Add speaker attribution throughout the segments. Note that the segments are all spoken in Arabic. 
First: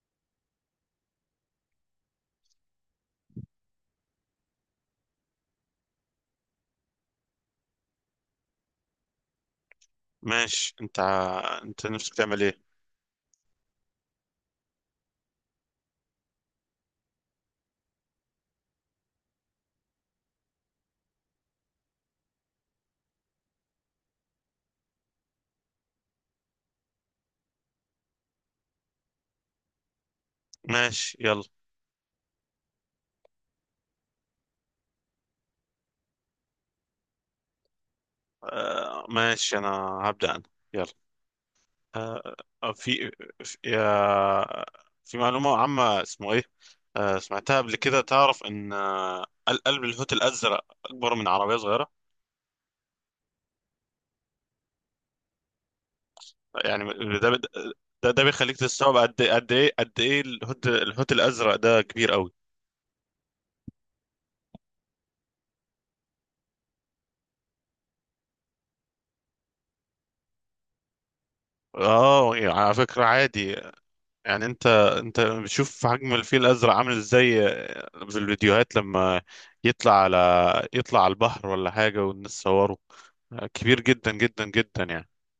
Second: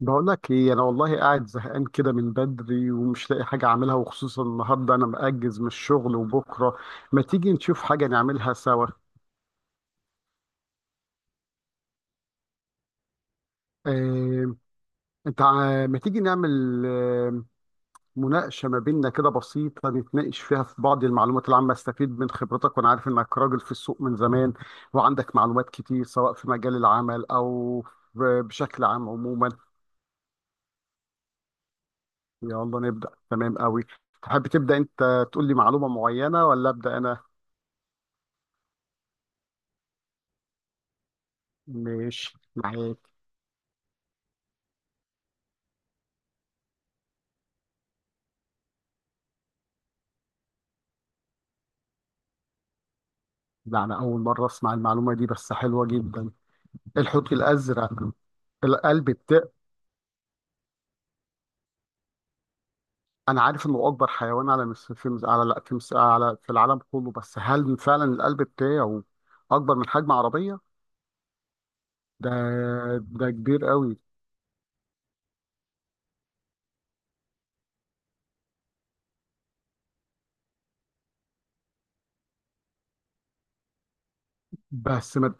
Speaker 1: بقول لك ايه؟ انا والله قاعد زهقان كده من بدري ومش لاقي حاجه اعملها، وخصوصا النهارده انا مأجز من الشغل وبكره. ما تيجي نشوف حاجه نعملها سوا؟
Speaker 2: ماشي. انت نفسك تعمل ايه؟
Speaker 1: آه، انت ما تيجي نعمل مناقشه ما بيننا كده بسيطه، نتناقش فيها في بعض المعلومات العامه. استفيد من خبرتك وانا عارف انك راجل في السوق من زمان، وعندك معلومات كتير سواء في مجال العمل او ب- بشكل عام عموما.
Speaker 2: ماشي، يلا.
Speaker 1: يلا نبدأ، تمام قوي. تحب تبدأ انت تقول لي معلومه معينه ولا أبدأ انا؟
Speaker 2: آه، ماشي. انا هبدأ انا، يلا. آه
Speaker 1: مش
Speaker 2: آه،
Speaker 1: معاك.
Speaker 2: في في, يا- في معلومة عامة، اسمه ايه؟ سمعتها قبل كده. تعرف ان قلب الحوت الازرق اكبر من عربية صغيرة.
Speaker 1: ده أنا أول مرة أسمع المعلومة دي، بس حلوة جدا.
Speaker 2: يعني ده
Speaker 1: الحوت الأزرق؟
Speaker 2: ده بيخليك تستوعب
Speaker 1: القلب
Speaker 2: قد
Speaker 1: التاء،
Speaker 2: قد ايه قد ايه الحوت الازرق ده كبير قوي.
Speaker 1: أنا عارف إنه أكبر حيوان على مس... في مس... على لا في مس... على في العالم كله، بس هل فعلا القلب بتاعه أكبر من حجم عربية؟
Speaker 2: اه،
Speaker 1: ده
Speaker 2: على فكرة،
Speaker 1: ده
Speaker 2: عادي.
Speaker 1: كبير قوي.
Speaker 2: يعني انت بتشوف حجم الفيل الازرق عامل ازاي في الفيديوهات لما يطلع على يطلع على البحر ولا حاجه، والناس صوره؟ كبير جدا جدا جدا يعني.
Speaker 1: بس ما...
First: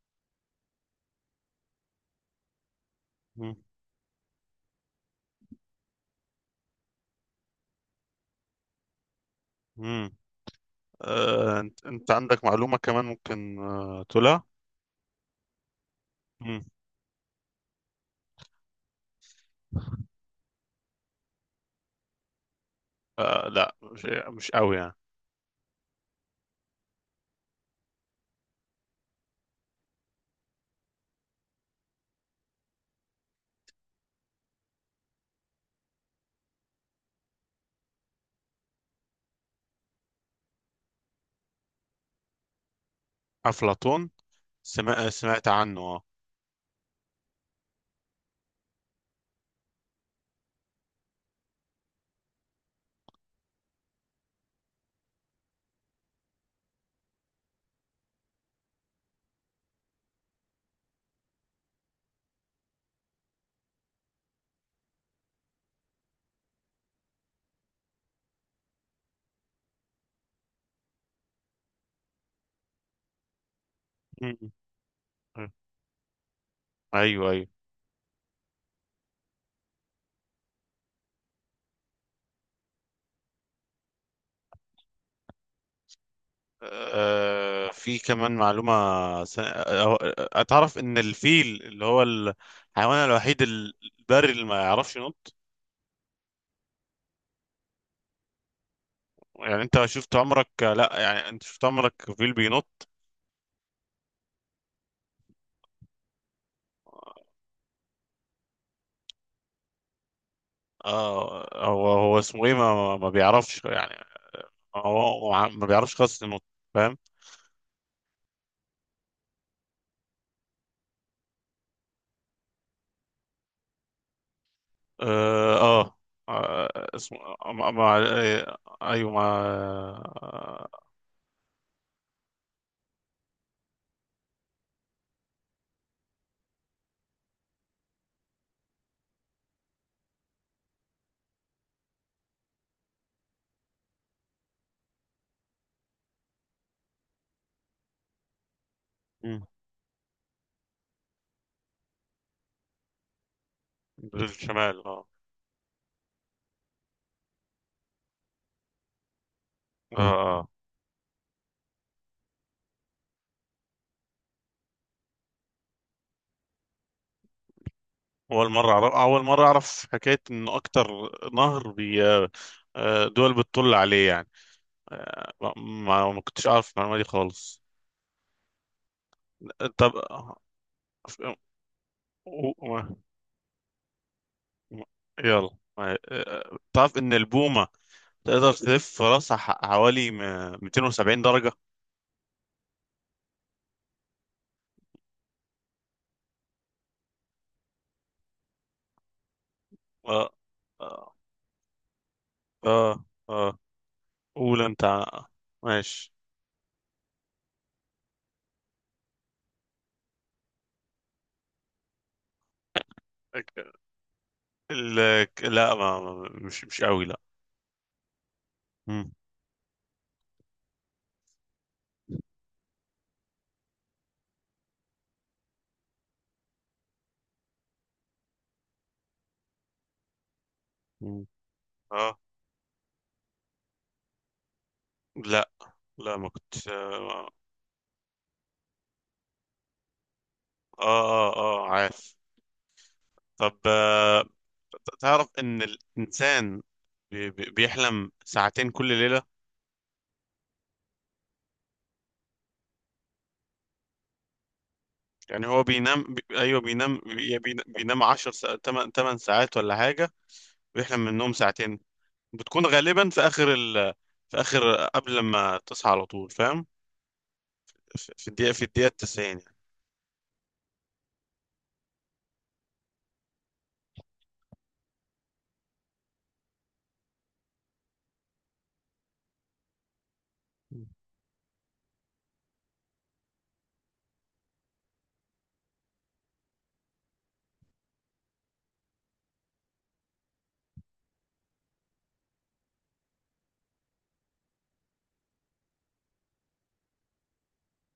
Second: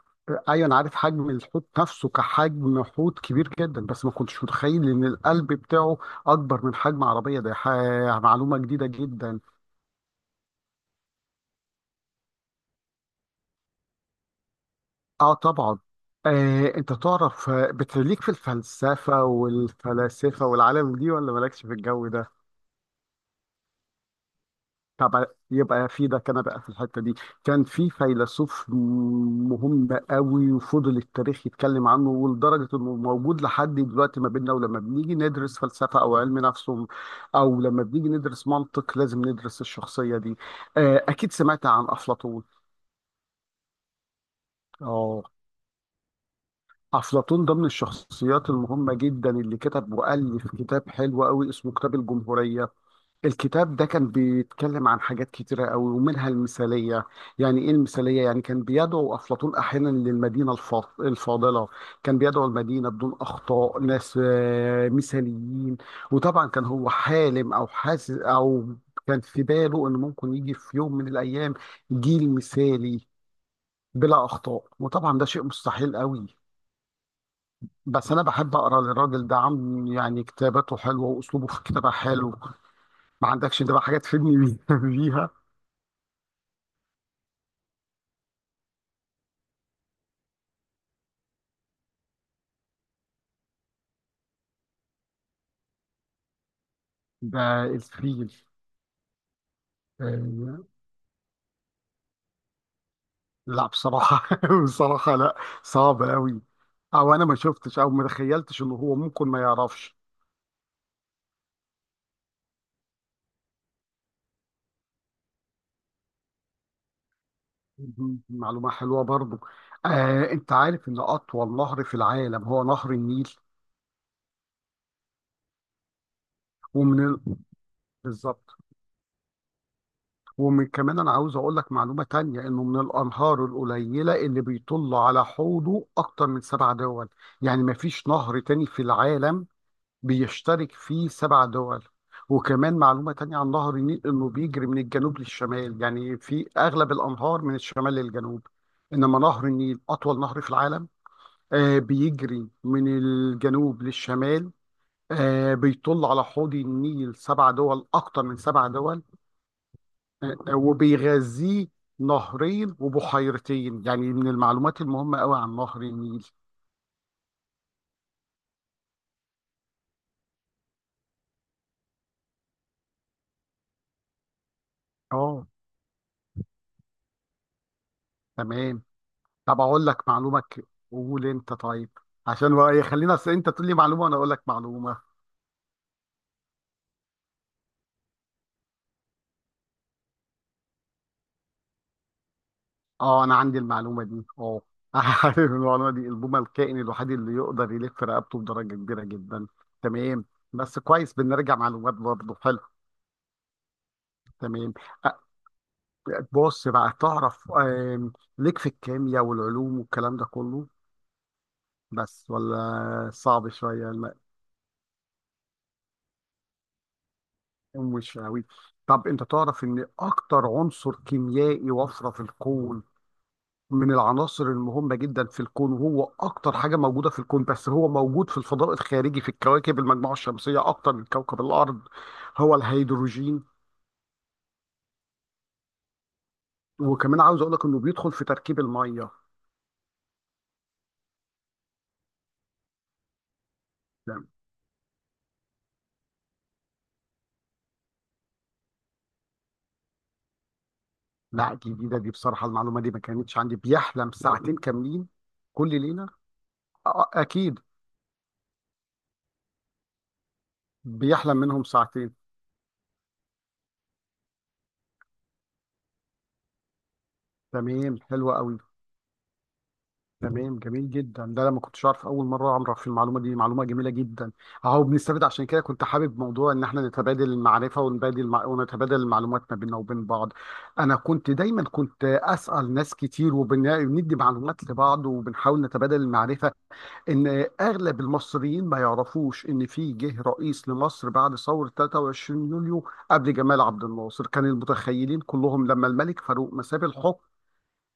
Speaker 1: أيوة أنا عارف حجم الحوت نفسه كحجم حوت كبير
Speaker 2: مم.
Speaker 1: جدا، بس ما كنتش متخيل إن القلب بتاعه أكبر من حجم عربية. معلومة جديدة جدا.
Speaker 2: مم. انت عندك معلومه كمان ممكن تقولها؟
Speaker 1: اه طبعا.
Speaker 2: مم.
Speaker 1: انت تعرف بتليك في الفلسفة والفلاسفة والعالم دي، ولا مالكش في الجو ده؟
Speaker 2: لا، مش قوي يعني.
Speaker 1: طب يبقى في ده، كان بقى في الحتة دي كان في فيلسوف مهم قوي، وفضل التاريخ يتكلم عنه ولدرجة انه موجود لحد دلوقتي ما بيننا. ولما بنيجي ندرس فلسفة او علم نفس او لما بنيجي ندرس منطق، لازم ندرس الشخصية دي. اكيد سمعت عن افلاطون.
Speaker 2: افلاطون،
Speaker 1: اه،
Speaker 2: سمعت عنه، اه.
Speaker 1: أفلاطون ده من الشخصيات المهمة جدا، اللي كتب وألف كتاب حلو قوي اسمه كتاب الجمهورية. الكتاب ده كان بيتكلم عن حاجات كتيرة قوي، ومنها المثالية. يعني إيه المثالية؟ يعني كان بيدعو أفلاطون أحيانا للمدينة الفاضلة، كان بيدعو المدينة بدون أخطاء، ناس مثاليين. وطبعا كان هو حالم أو حاسس أو كان في باله إن ممكن يجي في يوم من الأيام جيل مثالي بلا
Speaker 2: مم.
Speaker 1: أخطاء، وطبعا ده شيء مستحيل قوي.
Speaker 2: ايوه، ايوه.
Speaker 1: بس انا بحب اقرا للراجل ده عم يعني، كتاباته حلوه واسلوبه في الكتابه حلو. ما عندكش انت بقى حاجات تفيدني بيها؟
Speaker 2: في كمان معلومة. أتعرف إن الفيل اللي هو الحيوان الوحيد البري اللي ما يعرفش ينط؟
Speaker 1: ده الفيل؟
Speaker 2: يعني أنت شفت عمرك
Speaker 1: آه،
Speaker 2: لا يعني أنت شفت عمرك فيل بينط؟
Speaker 1: لا بصراحه، بصراحه لا، صعب قوي، او انا ما شفتش او ما تخيلتش انه هو ممكن ما يعرفش.
Speaker 2: هو اسمه إيه، ما بيعرفش يعني. هو ما بيعرفش خالص ينط. فاهم؟
Speaker 1: مهم. معلومه حلوه برضو. انت عارف ان اطول نهر في العالم هو نهر النيل؟
Speaker 2: آه، آه، آه
Speaker 1: ومن ال...
Speaker 2: اسمه ما ما-
Speaker 1: بالظبط.
Speaker 2: أيوه ما.
Speaker 1: ومن
Speaker 2: آه،
Speaker 1: كمان انا عاوز اقول لك معلومه تانية، انه من الانهار القليله اللي بيطل على حوضه اكتر من 7 دول. يعني ما فيش نهر تاني في العالم بيشترك فيه 7 دول. وكمان معلومه تانية عن نهر النيل، انه بيجري من الجنوب للشمال، يعني في اغلب الانهار من الشمال للجنوب، انما
Speaker 2: مم،
Speaker 1: نهر النيل اطول نهر في العالم. آه بيجري من الجنوب للشمال.
Speaker 2: بالشمال. آه.
Speaker 1: آه بيطل على حوض النيل 7 دول، اكتر من سبع دول،
Speaker 2: آه، آه.
Speaker 1: وبيغذيه نهرين وبحيرتين، يعني من المعلومات المهمة قوي عن نهر النيل.
Speaker 2: اول مره اعرف حكايه ان اكتر نهر بي آه، دول بتطل عليه يعني. آه،
Speaker 1: اه
Speaker 2: ما كنتش اعرف المعلومه دي خالص.
Speaker 1: تمام. طب اقول
Speaker 2: طب،
Speaker 1: لك معلومة، قول انت طيب.
Speaker 2: و-
Speaker 1: عشان بقى
Speaker 2: و-
Speaker 1: خلينا، أصل انت تقول لي معلومة وانا اقول لك معلومة.
Speaker 2: يلا. تعرف ان البومه تقدر تلف راسها حوالي 270 درجه؟
Speaker 1: اه انا عندي المعلومة دي اه. عارف المعلومة دي، البومة الكائن الوحيد اللي يقدر يلف رقبته بدرجة كبيرة جدا. تمام.
Speaker 2: اه،
Speaker 1: بس كويس
Speaker 2: اه،
Speaker 1: بنرجع معلومات، برضه حلو.
Speaker 2: اه، آه. قول
Speaker 1: تمام
Speaker 2: انت.
Speaker 1: أ-
Speaker 2: ماشي.
Speaker 1: بص بقى، تعرف ليك في الكيمياء والعلوم والكلام ده كله، بس ولا صعب شوية؟ لا
Speaker 2: ال- لا، مش قوي، لا.
Speaker 1: مش قوي. طب
Speaker 2: مم.
Speaker 1: انت تعرف ان اكتر عنصر كيميائي وفرة في الكون، من العناصر المهمة جدا في الكون، وهو اكتر حاجة موجودة في الكون، بس هو موجود في الفضاء الخارجي في الكواكب، المجموعة الشمسية اكتر من
Speaker 2: مم.
Speaker 1: كوكب الارض،
Speaker 2: اه،
Speaker 1: هو الهيدروجين.
Speaker 2: لا، لا، ما كنت.
Speaker 1: وكمان عاوز اقول لك انه بيدخل في تركيب المية.
Speaker 2: اه، اه، اه، عارف. طب،
Speaker 1: لا،
Speaker 2: تعرف ان الانسان بيحلم ساعتين كل ليله؟
Speaker 1: لا، جديدة دي بصراحة، المعلومة دي ما كانتش عندي. بيحلم ساعتين كاملين
Speaker 2: يعني هو
Speaker 1: كل ليلة؟
Speaker 2: بينام. ايوه، بينام.
Speaker 1: اكيد
Speaker 2: بينام 10. 8 8 ساعات ولا حاجه. ويحلم منهم
Speaker 1: بيحلم منهم
Speaker 2: ساعتين.
Speaker 1: ساعتين.
Speaker 2: بتكون غالبا في اخر، قبل ما تصحى على طول، فاهم.
Speaker 1: تمام حلوة قوي.
Speaker 2: في الدقيقه 90.
Speaker 1: تمام جميل جدا، ده انا ما كنتش اعرف، اول مره اعرف المعلومه دي، معلومه جميله جدا. اهو بنستفيد، عشان كده كنت حابب موضوع ان احنا نتبادل المعرفه، ونتبادل المعلومات ما بيننا وبين بعض. انا كنت دايما كنت اسال ناس كتير، وبندي معلومات لبعض، وبنحاول نتبادل المعرفه. ان اغلب المصريين ما يعرفوش ان في جه رئيس لمصر بعد ثوره 23 يوليو. قبل جمال عبد الناصر كان المتخيلين كلهم لما الملك فاروق مساب الحكم،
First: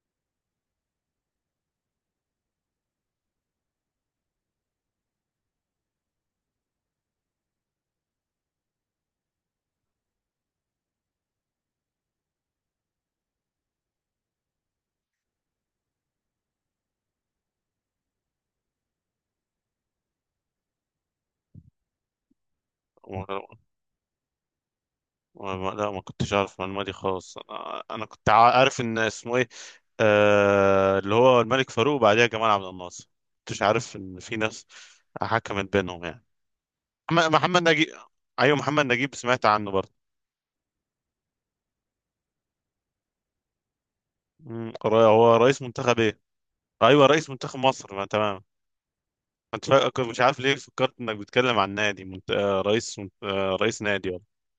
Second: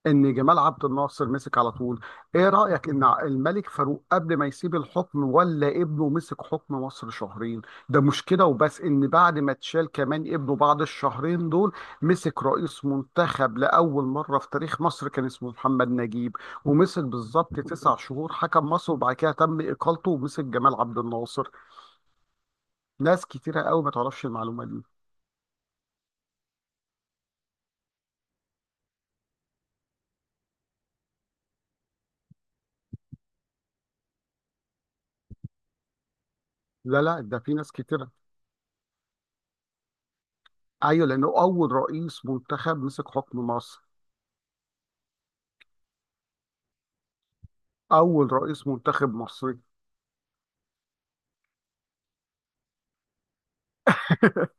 Speaker 1: ان جمال عبد الناصر مسك على طول. ايه رأيك ان الملك فاروق قبل ما يسيب الحكم ولا ابنه، مسك حكم مصر شهرين؟ ده مشكلة، وبس ان بعد ما اتشال كمان ابنه بعد الشهرين دول، مسك رئيس منتخب لأول مرة في تاريخ مصر، كان اسمه محمد نجيب. ومسك بالظبط 9 شهور حكم مصر، وبعد كده تم إقالته، ومسك جمال عبد الناصر. ناس
Speaker 2: يعني،
Speaker 1: كتيرة قوي ما تعرفش المعلومة دي.
Speaker 2: لا، ما كنتش اعرف المعلومه دي خالص. انا كنت عارف ان اسمه ايه، اللي هو الملك فاروق وبعديها جمال عبد الناصر. كنتش عارف ان في ناس حكمت بينهم يعني.
Speaker 1: لا لا،
Speaker 2: محمد
Speaker 1: ده في
Speaker 2: محمد
Speaker 1: ناس
Speaker 2: نجيب.
Speaker 1: كتيرة.
Speaker 2: ايوه، محمد نجيب، سمعت عنه برضه.
Speaker 1: ايوه لانه اول رئيس منتخب مسك حكم مصر.
Speaker 2: هو رئيس منتخب، ايه؟ ايوه، رئيس منتخب مصر، ما،
Speaker 1: اول
Speaker 2: تمام.
Speaker 1: رئيس منتخب مصري.
Speaker 2: كنت مش عارف ليه فكرت انك بتتكلم عن نادي منت... آه، رئيس منت... آه، رئيس نادي، ولا؟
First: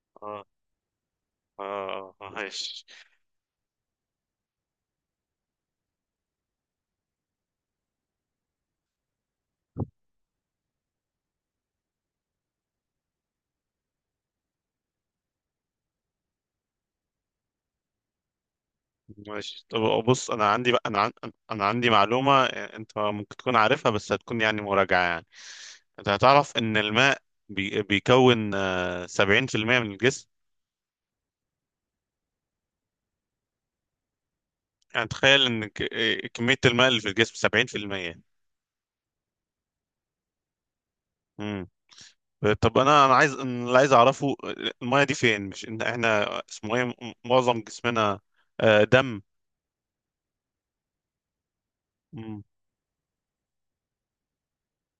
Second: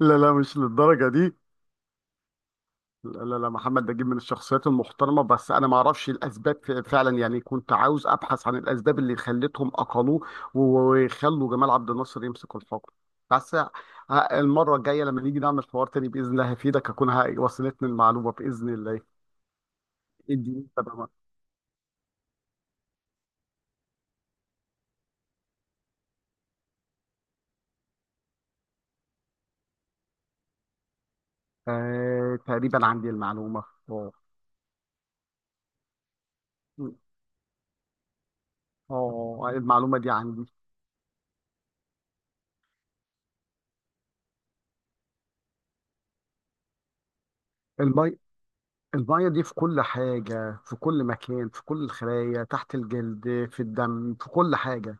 Speaker 1: لا لا،
Speaker 2: اه.
Speaker 1: مش للدرجه دي.
Speaker 2: اه، ماشي.
Speaker 1: لا لا لا، محمد نجيب من الشخصيات المحترمه، بس انا ما اعرفش الاسباب فعلا يعني، كنت عاوز ابحث عن الاسباب اللي خلتهم اقلوه وخلوا جمال عبد الناصر يمسك الحكم. بس ه- المره الجايه لما نيجي نعمل حوار تاني باذن الله هفيدك، اكون وصلتني المعلومه باذن الله.
Speaker 2: ماشي، طب، بص. انا
Speaker 1: اديني
Speaker 2: عندي بقى.
Speaker 1: تمام.
Speaker 2: انا عندي معلومه، انت ممكن تكون عارفها بس هتكون يعني مراجعه يعني. انت هتعرف ان الماء بيكون 70% من الجسم.
Speaker 1: آه تقريبا عندي المعلومه. اه
Speaker 2: يعني تخيل ان ك... آه، كميه الماء اللي في الجسم 70%.
Speaker 1: اه المعلومه دي عندي.
Speaker 2: امم، طب. انا انا عايز أنا اللي عايز اعرفه، الميه دي فين، مش ان احنا اسمه ايه معظم
Speaker 1: المي
Speaker 2: جسمنا. دم.
Speaker 1: المية دي في كل حاجة، في كل مكان، في كل
Speaker 2: امم.
Speaker 1: الخلايا تحت الجلد، في الدم، في كل حاجة،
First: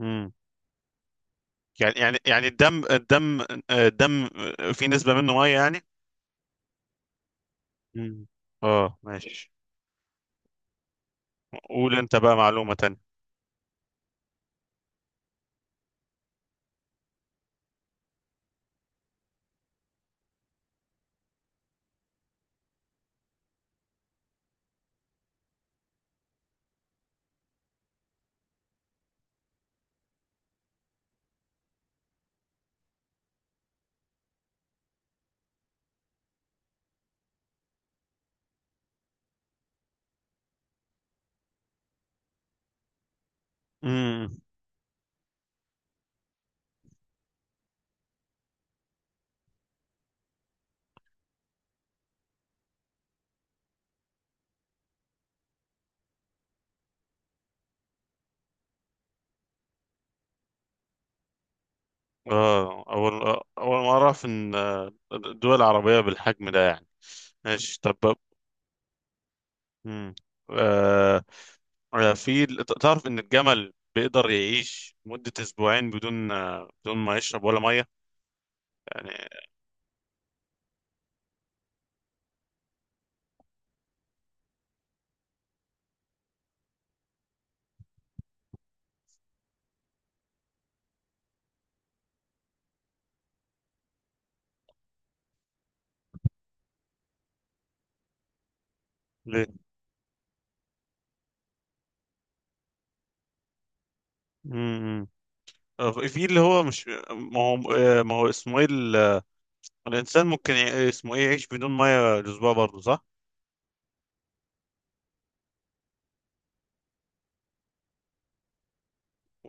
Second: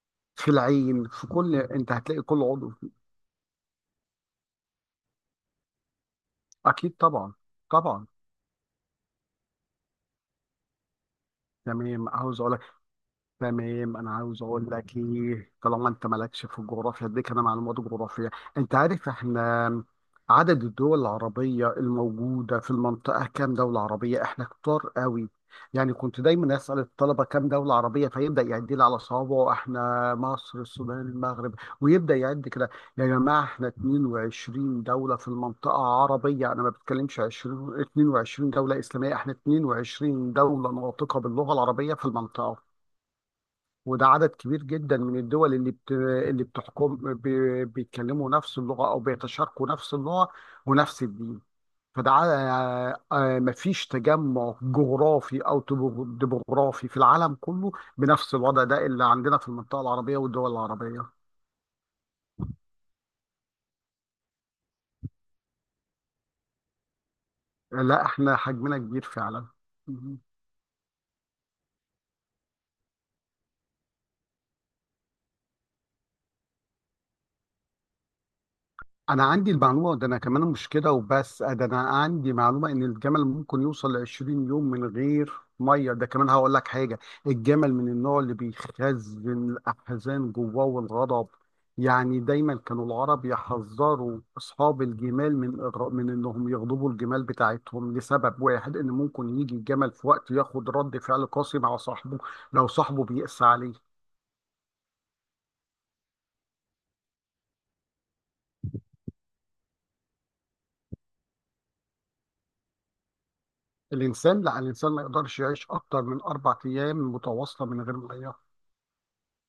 Speaker 2: امم.
Speaker 1: في العين، في كل، انت
Speaker 2: يعني يعني
Speaker 1: هتلاقي كل
Speaker 2: يعني
Speaker 1: عضو.
Speaker 2: الدم، في نسبه منه ميه يعني.
Speaker 1: اكيد طبعا، طبعا.
Speaker 2: امم، اه، ماشي. قول
Speaker 1: تمام
Speaker 2: انت بقى
Speaker 1: عاوز اقول.
Speaker 2: معلومة تانية.
Speaker 1: تمام انا عاوز اقول لك ايه، طالما انت مالكش في الجغرافيا اديك انا معلومات جغرافيه. انت عارف احنا عدد الدول العربيه الموجوده في المنطقه كام دوله عربيه؟ احنا كتار قوي. يعني كنت دايما اسال الطلبه كام دوله عربيه، فيبدا يعد لي على صوابعه، احنا مصر السودان المغرب، ويبدا يعد كده. يا جماعه احنا 22 دوله في المنطقه عربيه، انا ما بتكلمش 20 22 دوله اسلاميه، احنا 22 دوله ناطقه باللغه العربيه في المنطقه. وده عدد
Speaker 2: امم،
Speaker 1: كبير جدا من الدول اللي بت... اللي بتحكم ب... بيتكلموا نفس اللغة أو بيتشاركوا نفس اللغة ونفس الدين. فده ع- مفيش تجمع جغرافي أو ديموغرافي في العالم كله بنفس الوضع ده اللي عندنا في المنطقة العربية والدول العربية.
Speaker 2: اه، اول ما اعرف ان الدول العربية بالحجم ده يعني. ماشي، طب.
Speaker 1: لا احنا حجمنا كبير فعلا.
Speaker 2: امم، آه في. تعرف ان الجمل بيقدر يعيش مدة اسبوعين بدون ما يشرب ولا مية
Speaker 1: انا
Speaker 2: يعني.
Speaker 1: عندي المعلومه ده، انا كمان مش كده وبس، ده انا عندي معلومه ان الجمل ممكن يوصل ل 20 يوم من غير ميه. ده كمان هقول لك حاجه، الجمل من النوع اللي بيخزن الاحزان جواه والغضب. يعني دايما كانوا العرب يحذروا اصحاب الجمال من من انهم يغضبوا الجمال بتاعتهم، لسبب واحد ان ممكن
Speaker 2: ليه؟
Speaker 1: يجي الجمل في وقت ياخد رد فعل قاسي مع صاحبه، لو صاحبه بيقسى عليه.
Speaker 2: امم، في اللي هو مش ما هو، ما هو اسمه ايه، الانسان ممكن يع- اسمه ايه يعيش بدون مية الاسبوع برضه، صح؟
Speaker 1: الانسان لا، الانسان ما يقدرش يعيش اكتر من 4 ايام متواصله من غير ميه.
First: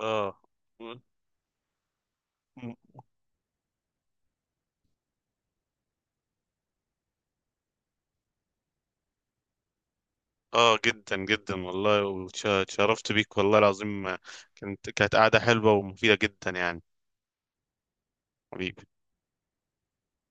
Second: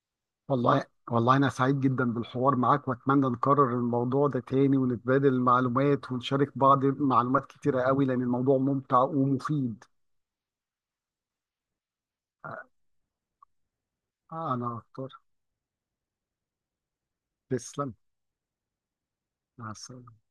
Speaker 2: اه،
Speaker 1: والله والله أنا سعيد جدا بالحوار معاك، وأتمنى نكرر الموضوع ده تاني ونتبادل المعلومات ونشارك بعض معلومات كتيرة قوي، لأن الموضوع ممتع ومفيد.
Speaker 2: اه، جدا جدا والله، وتشرفت بيك والله العظيم.
Speaker 1: أنا
Speaker 2: كانت
Speaker 1: أكتر.
Speaker 2: كانت قاعدة حلوة ومفيدة جدا يعني.
Speaker 1: تسلم.
Speaker 2: حبيبي.
Speaker 1: مع السلامة.